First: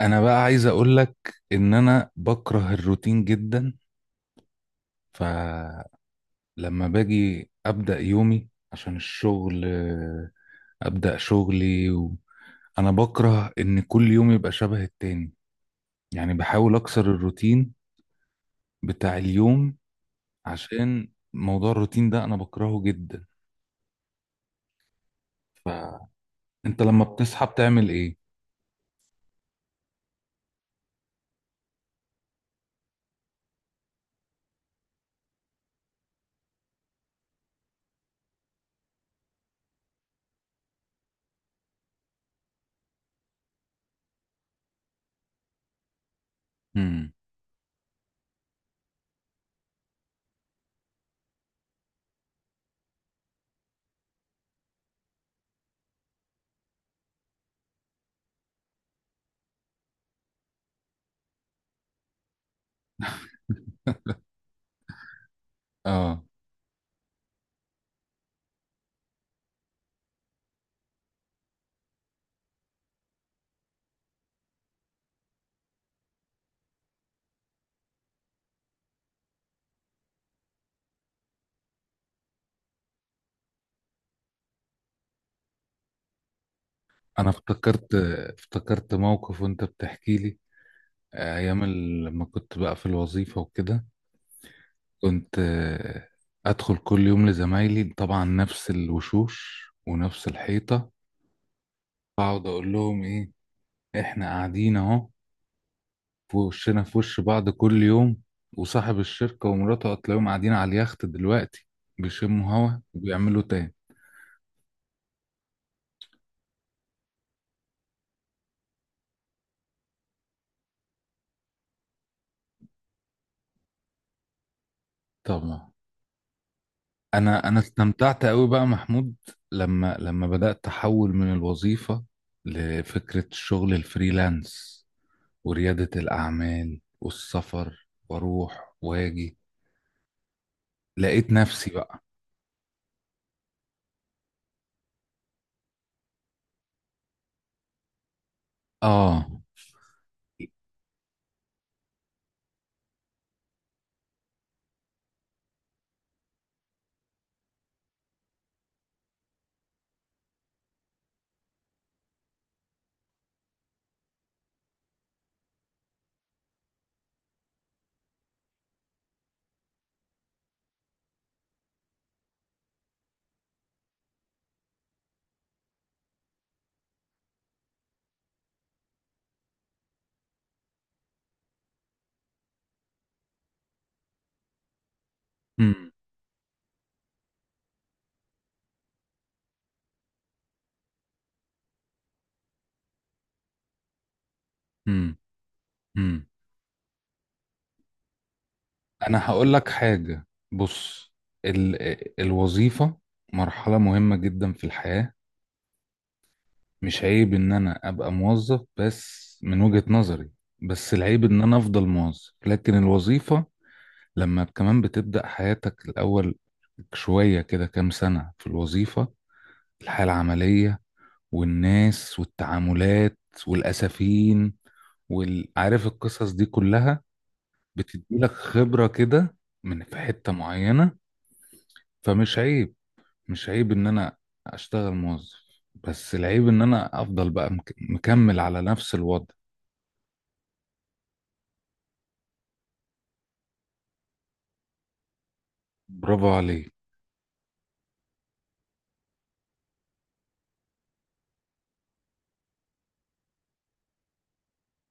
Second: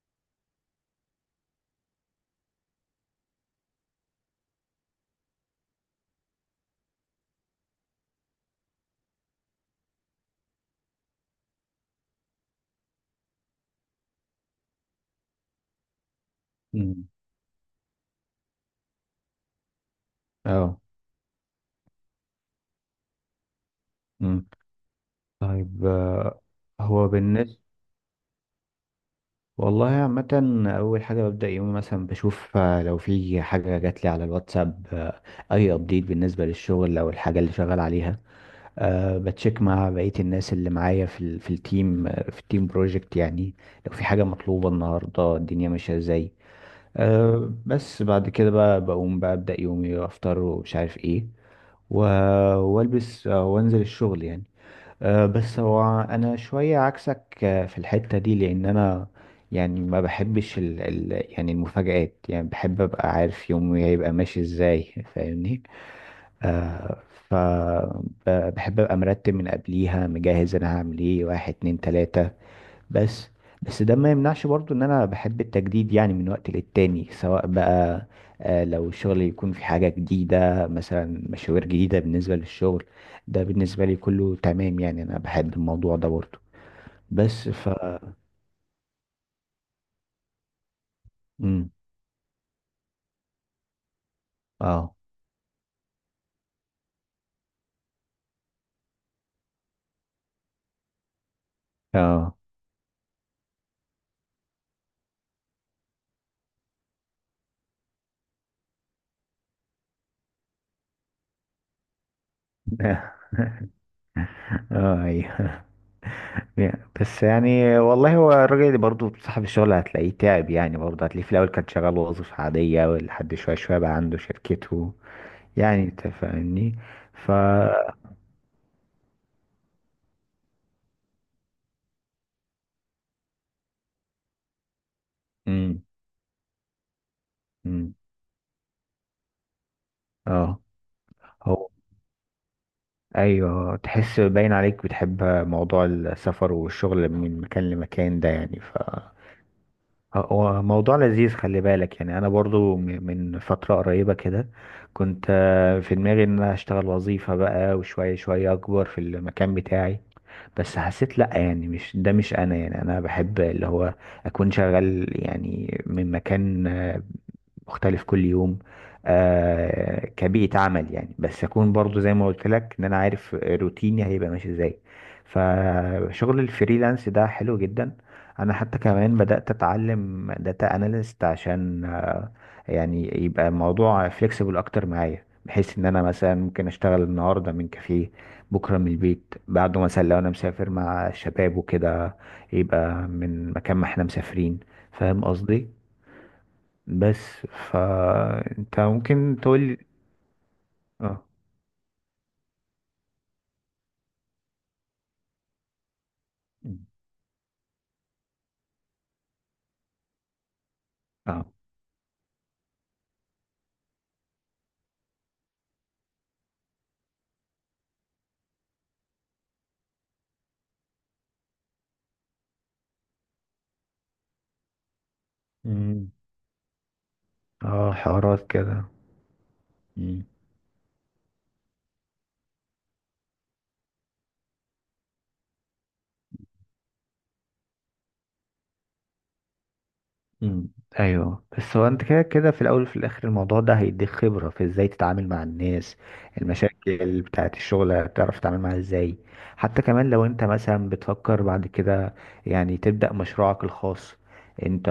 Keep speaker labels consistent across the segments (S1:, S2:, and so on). S1: انا بقى عايز اقول لك ان انا بكره الروتين جدا. فلما باجي ابدا يومي عشان الشغل، ابدا شغلي. انا بكره ان كل يوم يبقى شبه التاني، يعني بحاول
S2: مم.
S1: اكسر الروتين بتاع اليوم،
S2: اه.
S1: عشان موضوع الروتين ده انا بكرهه جدا.
S2: مم. طيب
S1: فانت لما
S2: هو
S1: بتصحى
S2: بالنسبة
S1: بتعمل ايه؟
S2: والله عامة، أول حاجة ببدأ يومي مثلا بشوف لو في حاجة جات لي على الواتساب، أي أبديت بالنسبة للشغل أو الحاجة اللي شغال عليها. بتشيك مع بقية الناس اللي معايا في ال في التيم آه، في التيم بروجكت يعني، لو في حاجة مطلوبة النهاردة، الدنيا ماشية ازاي.
S1: امم
S2: بس بعد كده بقى بقوم بقى أبدأ يومي، أفطر ومش عارف ايه و- والبس، وانزل الشغل يعني. بس هو انا شوية عكسك في الحتة دي، لان انا يعني ما بحبش ال يعني المفاجآت، يعني بحب ابقى عارف يومي هيبقى ماشي ازاي، فاهمني؟
S1: اه،
S2: أه. ف بحب ابقى مرتب من قبليها، مجهز انا هعمل ايه، واحد اتنين تلاتة. بس بس ده ما يمنعش برضو ان انا بحب التجديد يعني من وقت للتاني، سواء بقى لو الشغل يكون في حاجة جديدة مثلا، مشاوير جديدة بالنسبة للشغل، ده بالنسبة لي كله تمام يعني، انا بحب الموضوع ده برضو.
S1: انا
S2: بس
S1: افتكرت موقف وانت بتحكي لي ايام
S2: مم.
S1: لما كنت بقى في الوظيفة وكده.
S2: اه.
S1: كنت ادخل كل يوم لزمايلي، طبعا نفس الوشوش ونفس الحيطه،
S2: اه.
S1: اقعد اقول لهم ايه؟ احنا قاعدين اهو في وشنا في وش بعض كل يوم، وصاحب الشركه ومراته هتلاقيهم قاعدين على اليخت دلوقتي بيشموا هوا وبيعملوا تاني.
S2: اه، ايوه. بس يعني والله، هو الراجل اللي برضه صاحب الشغل هتلاقيه تعب يعني، برضه هتلاقيه في الاول كان شغال وظيفة عادية، ولحد شوية شوية بقى عنده شركته،
S1: طبعا.
S2: يعني انت فاهمني. ف
S1: انا انا استمتعت قوي بقى محمود لما بدات احول من الوظيفه لفكره الشغل الفريلانس ورياده الاعمال والسفر
S2: مم.
S1: واروح واجي.
S2: اه.
S1: لقيت
S2: هو
S1: نفسي بقى.
S2: ايوه، تحس باين عليك بتحب موضوع السفر والشغل من مكان لمكان ده يعني.
S1: اه.
S2: هو موضوع لذيذ، خلي بالك يعني، انا برضو من فترة قريبة كده كنت في دماغي ان انا اشتغل وظيفة بقى، وشوية شوية اكبر في المكان بتاعي، بس حسيت لا، يعني مش ده مش انا، يعني انا بحب اللي هو اكون شغال يعني من مكان مختلف كل يوم، كبيئة عمل يعني، بس أكون برضو زي ما قلت لك إن أنا عارف روتيني هيبقى ماشي إزاي. فشغل الفريلانس ده حلو جدا. أنا حتى كمان بدأت أتعلم داتا أناليست عشان يعني يبقى الموضوع فليكسيبل أكتر معايا، بحيث إن
S1: امم.
S2: أنا مثلا ممكن أشتغل النهاردة من كافيه، بكرة من البيت، بعده مثلا لو أنا مسافر مع الشباب وكده يبقى من مكان ما إحنا مسافرين.
S1: امم.
S2: فاهم قصدي؟
S1: امم،
S2: بس فانت
S1: انا
S2: ممكن
S1: هقول
S2: تقول
S1: لك
S2: لي.
S1: حاجة. بص،
S2: اه.
S1: ال... الوظيفة مرحلة مهمة جدا في الحياة.
S2: مم.
S1: مش عيب ان انا ابقى موظف، بس من وجهة نظري، بس العيب ان
S2: اه.
S1: انا افضل موظف. لكن الوظيفة لما كمان بتبدأ حياتك الاول شوية كده، كام سنة في الوظيفة، الحياة العملية والناس والتعاملات والأسفين، وعارف
S2: مم.
S1: القصص دي كلها،
S2: اه،
S1: بتديلك
S2: حوارات كده.
S1: خبرة كده من في
S2: مم.
S1: حتة معينة. فمش عيب، مش عيب ان انا اشتغل موظف، بس العيب ان انا افضل بقى مكمل على نفس الوضع.
S2: مم. ايوه، بس هو انت كده كده في الاول وفي الاخر الموضوع ده هيديك خبره في ازاي تتعامل مع الناس،
S1: برافو عليك.
S2: المشاكل بتاعه الشغل هتعرف تتعامل معاها ازاي. حتى كمان لو انت مثلا بتفكر بعد كده يعني تبدا مشروعك الخاص انت،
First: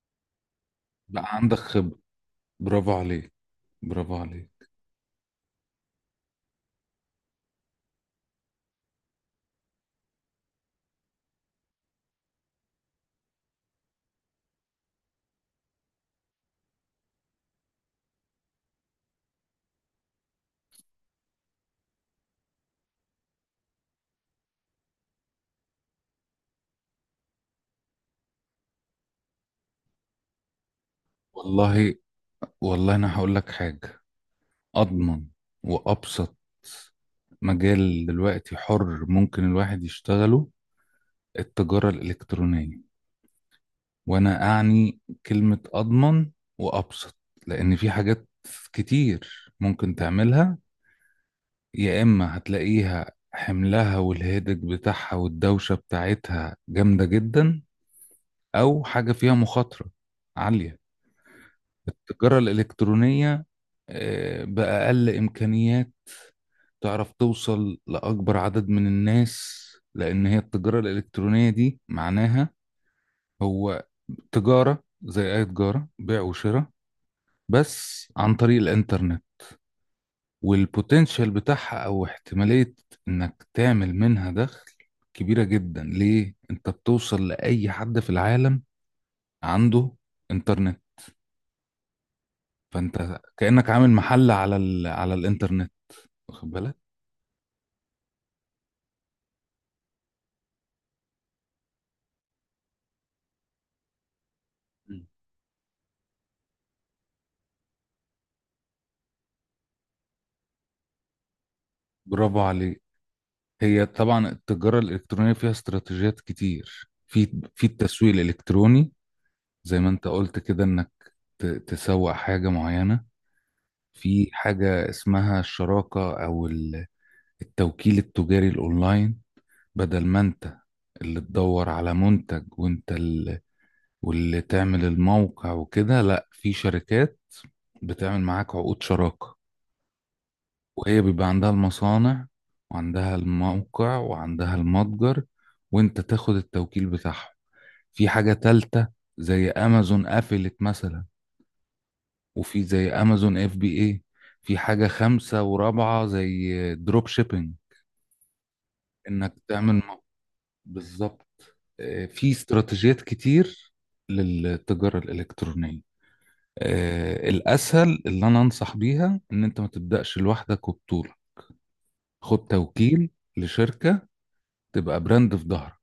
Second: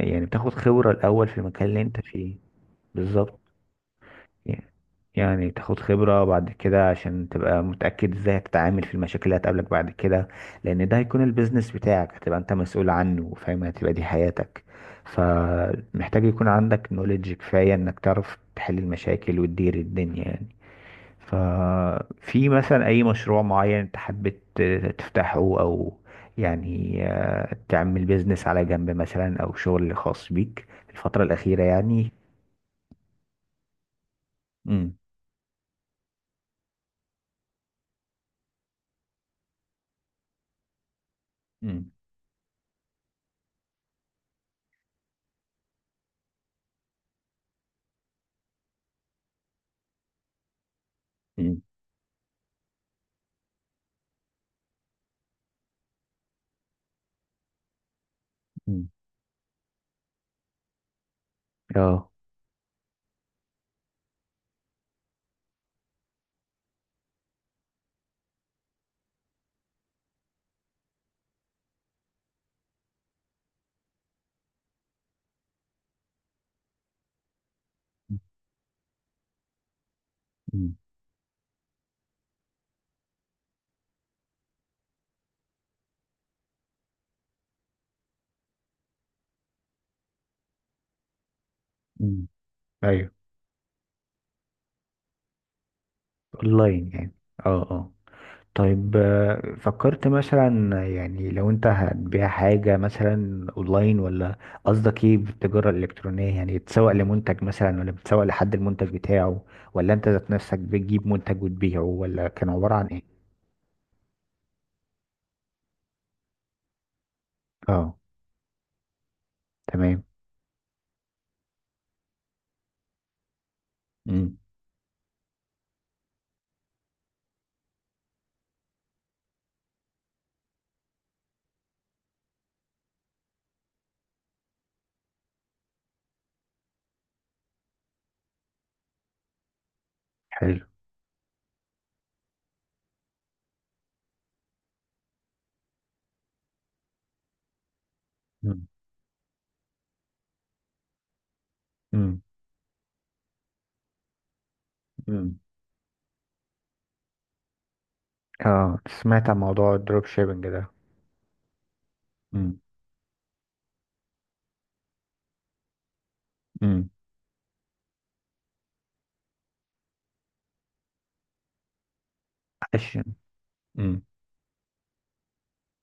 S2: يعني بتاخد خبره
S1: بقى
S2: الاول في
S1: عندك
S2: المكان اللي
S1: خبرة،
S2: انت فيه.
S1: برافو عليك،
S2: بالظبط.
S1: برافو عليك.
S2: يعني تاخد خبرة بعد كده عشان تبقى متأكد ازاي هتتعامل في المشاكل اللي هتقابلك بعد كده، لأن ده هيكون البيزنس بتاعك، هتبقى انت مسؤول عنه وفاهم، هتبقى دي حياتك. فمحتاج يكون عندك نوليدج كفاية انك تعرف تحل المشاكل وتدير الدنيا يعني. ففي مثلا أي مشروع معين انت حبيت تفتحه، أو يعني تعمل بيزنس على جنب مثلا أو شغل خاص بيك الفترة الأخيرة
S1: والله،
S2: يعني؟
S1: انا هقول لك حاجة. اضمن وابسط مجال دلوقتي حر ممكن الواحد يشتغله، التجارة الإلكترونية. وانا اعني كلمة اضمن وابسط، لان في حاجات كتير ممكن تعملها
S2: امم.
S1: يا اما هتلاقيها حملها والهيدج بتاعها والدوشة بتاعتها جامدة جدا، او حاجة فيها مخاطرة عالية.
S2: اه.
S1: التجارة الالكترونية بأقل امكانيات تعرف توصل لاكبر عدد من الناس، لان هي التجارة الالكترونية دي معناها هو تجارة زي اي تجارة بيع وشراء، بس عن طريق الانترنت.
S2: مم.
S1: والبوتنشال بتاعها او احتمالية انك تعمل منها دخل كبيرة جدا، ليه؟ انت بتوصل لأي حد في العالم عنده انترنت.
S2: مم. ايوه،
S1: فانت كأنك عامل محل على الانترنت، واخد بالك؟
S2: اونلاين يعني. اه، اه. طيب، فكرت مثلا يعني لو انت هتبيع حاجة مثلا اونلاين، ولا قصدك
S1: مم.
S2: ايه بالتجارة الالكترونية، يعني تسوق لمنتج مثلا، ولا بتسوق لحد المنتج بتاعه، ولا انت ذات نفسك بتجيب منتج وتبيعه، ولا
S1: برافو
S2: كان عبارة
S1: عليك.
S2: عن ايه؟
S1: هي طبعا التجارة الإلكترونية فيها استراتيجيات كتير في
S2: اه،
S1: التسويق الإلكتروني، زي ما
S2: تمام.
S1: انت قلت كده، انك تسوق حاجة معينة. في
S2: امم.
S1: حاجة اسمها الشراكة أو التوكيل التجاري الاونلاين، بدل ما انت اللي تدور على منتج وانت اللي واللي تعمل الموقع وكده. لا، في شركات بتعمل معاك عقود شراكة،
S2: حلو.
S1: وهي بيبقى عندها المصانع وعندها الموقع وعندها المتجر، وانت تاخد التوكيل بتاعهم. في حاجة
S2: امم.
S1: تالتة زي امازون قفلت مثلا،
S2: امم.
S1: وفي زي امازون اف بي اي. في حاجة
S2: امم.
S1: خامسة ورابعة زي دروب شيبينج،
S2: اه، سمعت
S1: انك
S2: عن
S1: تعمل
S2: موضوع الدروب شيبنج ده.
S1: بالظبط. في
S2: امم.
S1: استراتيجيات كتير للتجارة الإلكترونية.
S2: امم.
S1: الأسهل اللي أنا أنصح بيها إن أنت ما تبدأش لوحدك وبطولة، خد توكيل
S2: عشان.
S1: لشركة
S2: امم.
S1: تبقى براند في ظهرك.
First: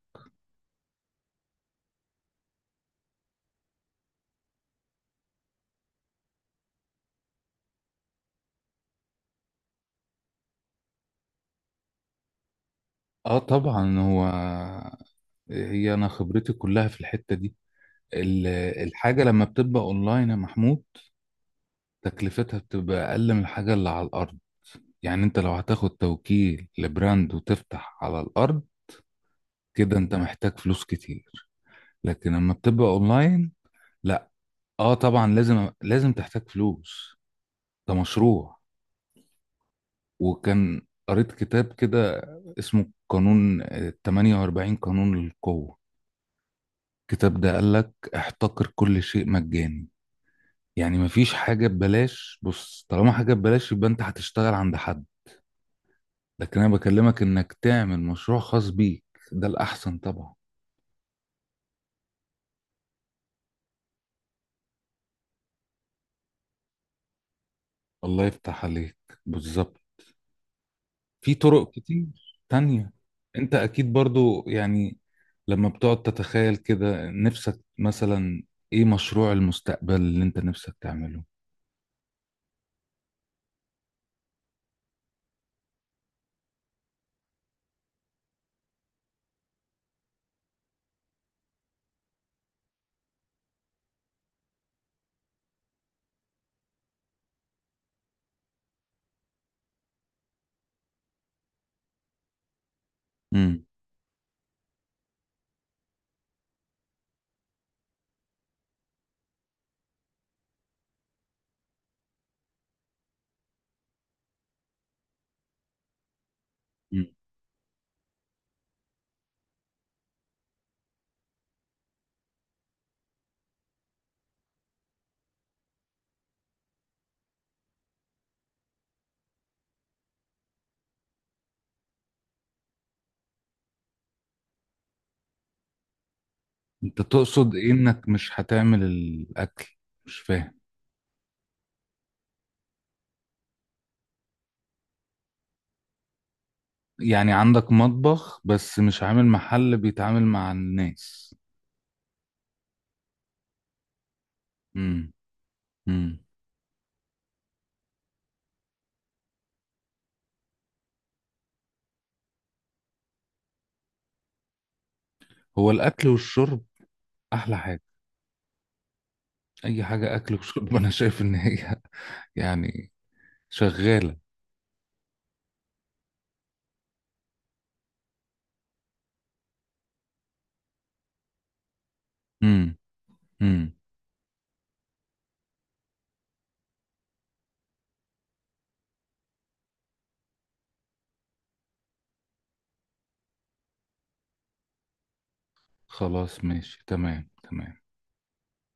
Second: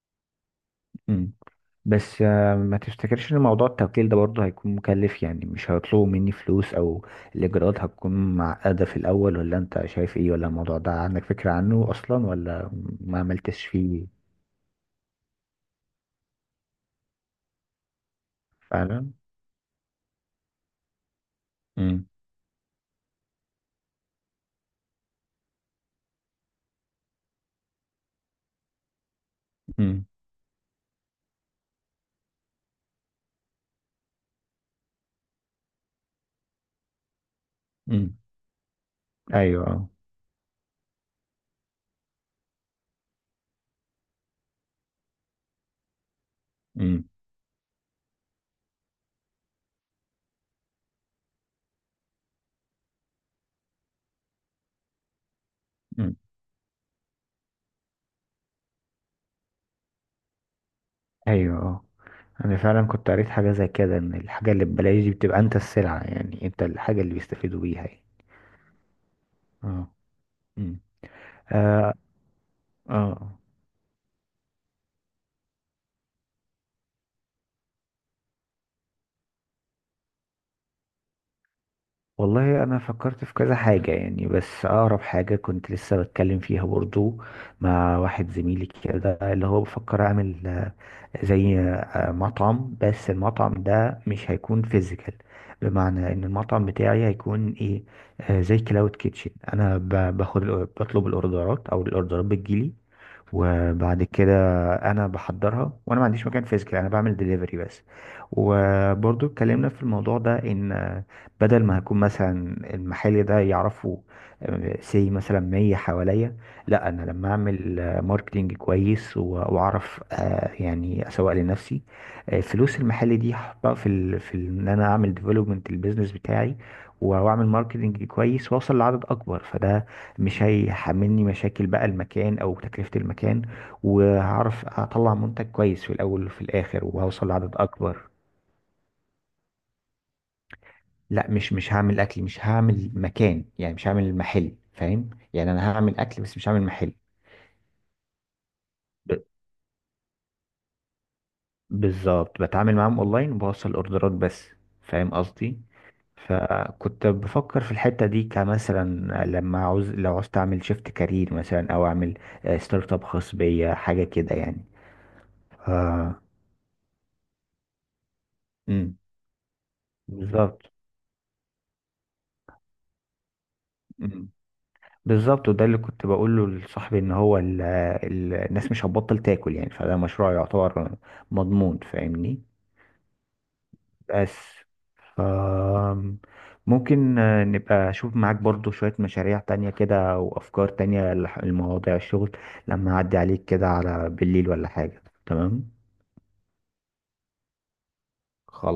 S2: بس ما تفتكرش ان موضوع التوكيل ده برضه هيكون مكلف يعني، مش هيطلبوا مني فلوس او الاجراءات هتكون معقدة في الاول، ولا انت شايف ايه، ولا الموضوع ده عندك فكرة عنه اصلا، ولا ما
S1: آه،
S2: عملتش
S1: طبعا.
S2: فيه؟
S1: هو هي أنا خبرتي كلها في الحتة دي. ال-
S2: فعلا.
S1: الحاجة لما بتبقى أونلاين يا محمود،
S2: امم.
S1: تكلفتها بتبقى أقل من الحاجة اللي على الأرض. يعني أنت لو هتاخد توكيل لبراند وتفتح على الأرض، كده
S2: امم.
S1: أنت محتاج فلوس كتير. لكن لما بتبقى أونلاين، اه طبعا لازم تحتاج فلوس، ده
S2: امم.
S1: مشروع.
S2: ايوه، اه.
S1: وكان قريت كتاب كده اسمه قانون، 48 قانون للقوة.
S2: امم.
S1: الكتاب ده قالك احتقر كل شيء مجاني، يعني مفيش حاجة ببلاش. بص، طالما حاجة ببلاش يبقى انت هتشتغل عند حد،
S2: امم.
S1: لكن انا بكلمك انك تعمل مشروع خاص بيك، ده الاحسن طبعا.
S2: ايوه، اه. انا فعلا كنت قريت حاجة زي كده ان الحاجة اللي ببلاش دي بتبقى انت السلعة يعني، انت الحاجة اللي بيستفيدوا بيها يعني.
S1: الله يفتح عليك. بالظبط.
S2: اه. امم.
S1: في طرق
S2: اه.
S1: كتير تانية.
S2: آه.
S1: انت اكيد برضو، يعني لما بتقعد تتخيل كده نفسك مثلا، ايه مشروع المستقبل اللي انت نفسك تعمله؟
S2: والله انا فكرت في كذا حاجة يعني، بس اقرب حاجة كنت لسه بتكلم فيها برضو مع واحد زميلي كده، اللي هو بفكر اعمل زي مطعم، بس المطعم ده مش هيكون فيزيكال. بمعنى ان المطعم بتاعي هيكون ايه، زي كلاود كيتشن. انا بطلب الاوردرات، او الاوردرات بتجيلي،
S1: امم.
S2: وبعد كده انا بحضرها، وانا ما عنديش مكان فيزيكال، انا بعمل دليفري بس. وبرضو اتكلمنا في الموضوع ده ان بدل ما هكون مثلا المحل ده يعرفه سي مثلا 100 حواليا، لا انا لما اعمل ماركتينج كويس واعرف، يعني اسوق لنفسي، فلوس المحل دي هحطها ان انا اعمل ديفلوبمنت البيزنس بتاعي، واعمل ماركتينج كويس واوصل لعدد اكبر. فده مش هيحملني مشاكل بقى المكان او تكلفة المكان، وهعرف اطلع منتج كويس في الاول وفي الاخر،
S1: انت
S2: وهوصل لعدد
S1: تقصد ايه
S2: اكبر.
S1: انك مش هتعمل الاكل؟ مش فاهم.
S2: لا، مش هعمل اكل، مش هعمل مكان، يعني مش هعمل محل، فاهم يعني؟ انا هعمل اكل بس مش هعمل محل.
S1: يعني عندك مطبخ بس مش
S2: ب-
S1: عامل محل بيتعامل مع الناس؟
S2: بالظبط، بتعامل معاهم اونلاين وبوصل اوردرات بس. فاهم
S1: امم.
S2: قصدي.
S1: امم.
S2: فكنت بفكر في الحتة دي كمثلا، لما عاوز لو عاوز اعمل شيفت كارير مثلا، او اعمل ستارت اب خاص بيا حاجة كده يعني.
S1: هو الاكل
S2: آه.
S1: والشرب احلى حاجة.
S2: امم.
S1: اي حاجة اكل
S2: بالظبط.
S1: وشرب انا شايف ان هي يعني شغالة.
S2: مم. بالظبط، وده اللي كنت بقوله لصاحبي ان هو ال الناس مش هتبطل تاكل، يعني فده مشروع يعتبر مضمون، فاهمني؟
S1: امم. امم.
S2: بس ف ممكن نبقى اشوف معاك برضو شوية مشاريع تانية كده، وافكار تانية لمواضيع الشغل، لما اعدي عليك كده على بالليل ولا حاجة؟ تمام.
S1: خلاص ماشي، تمام تمام.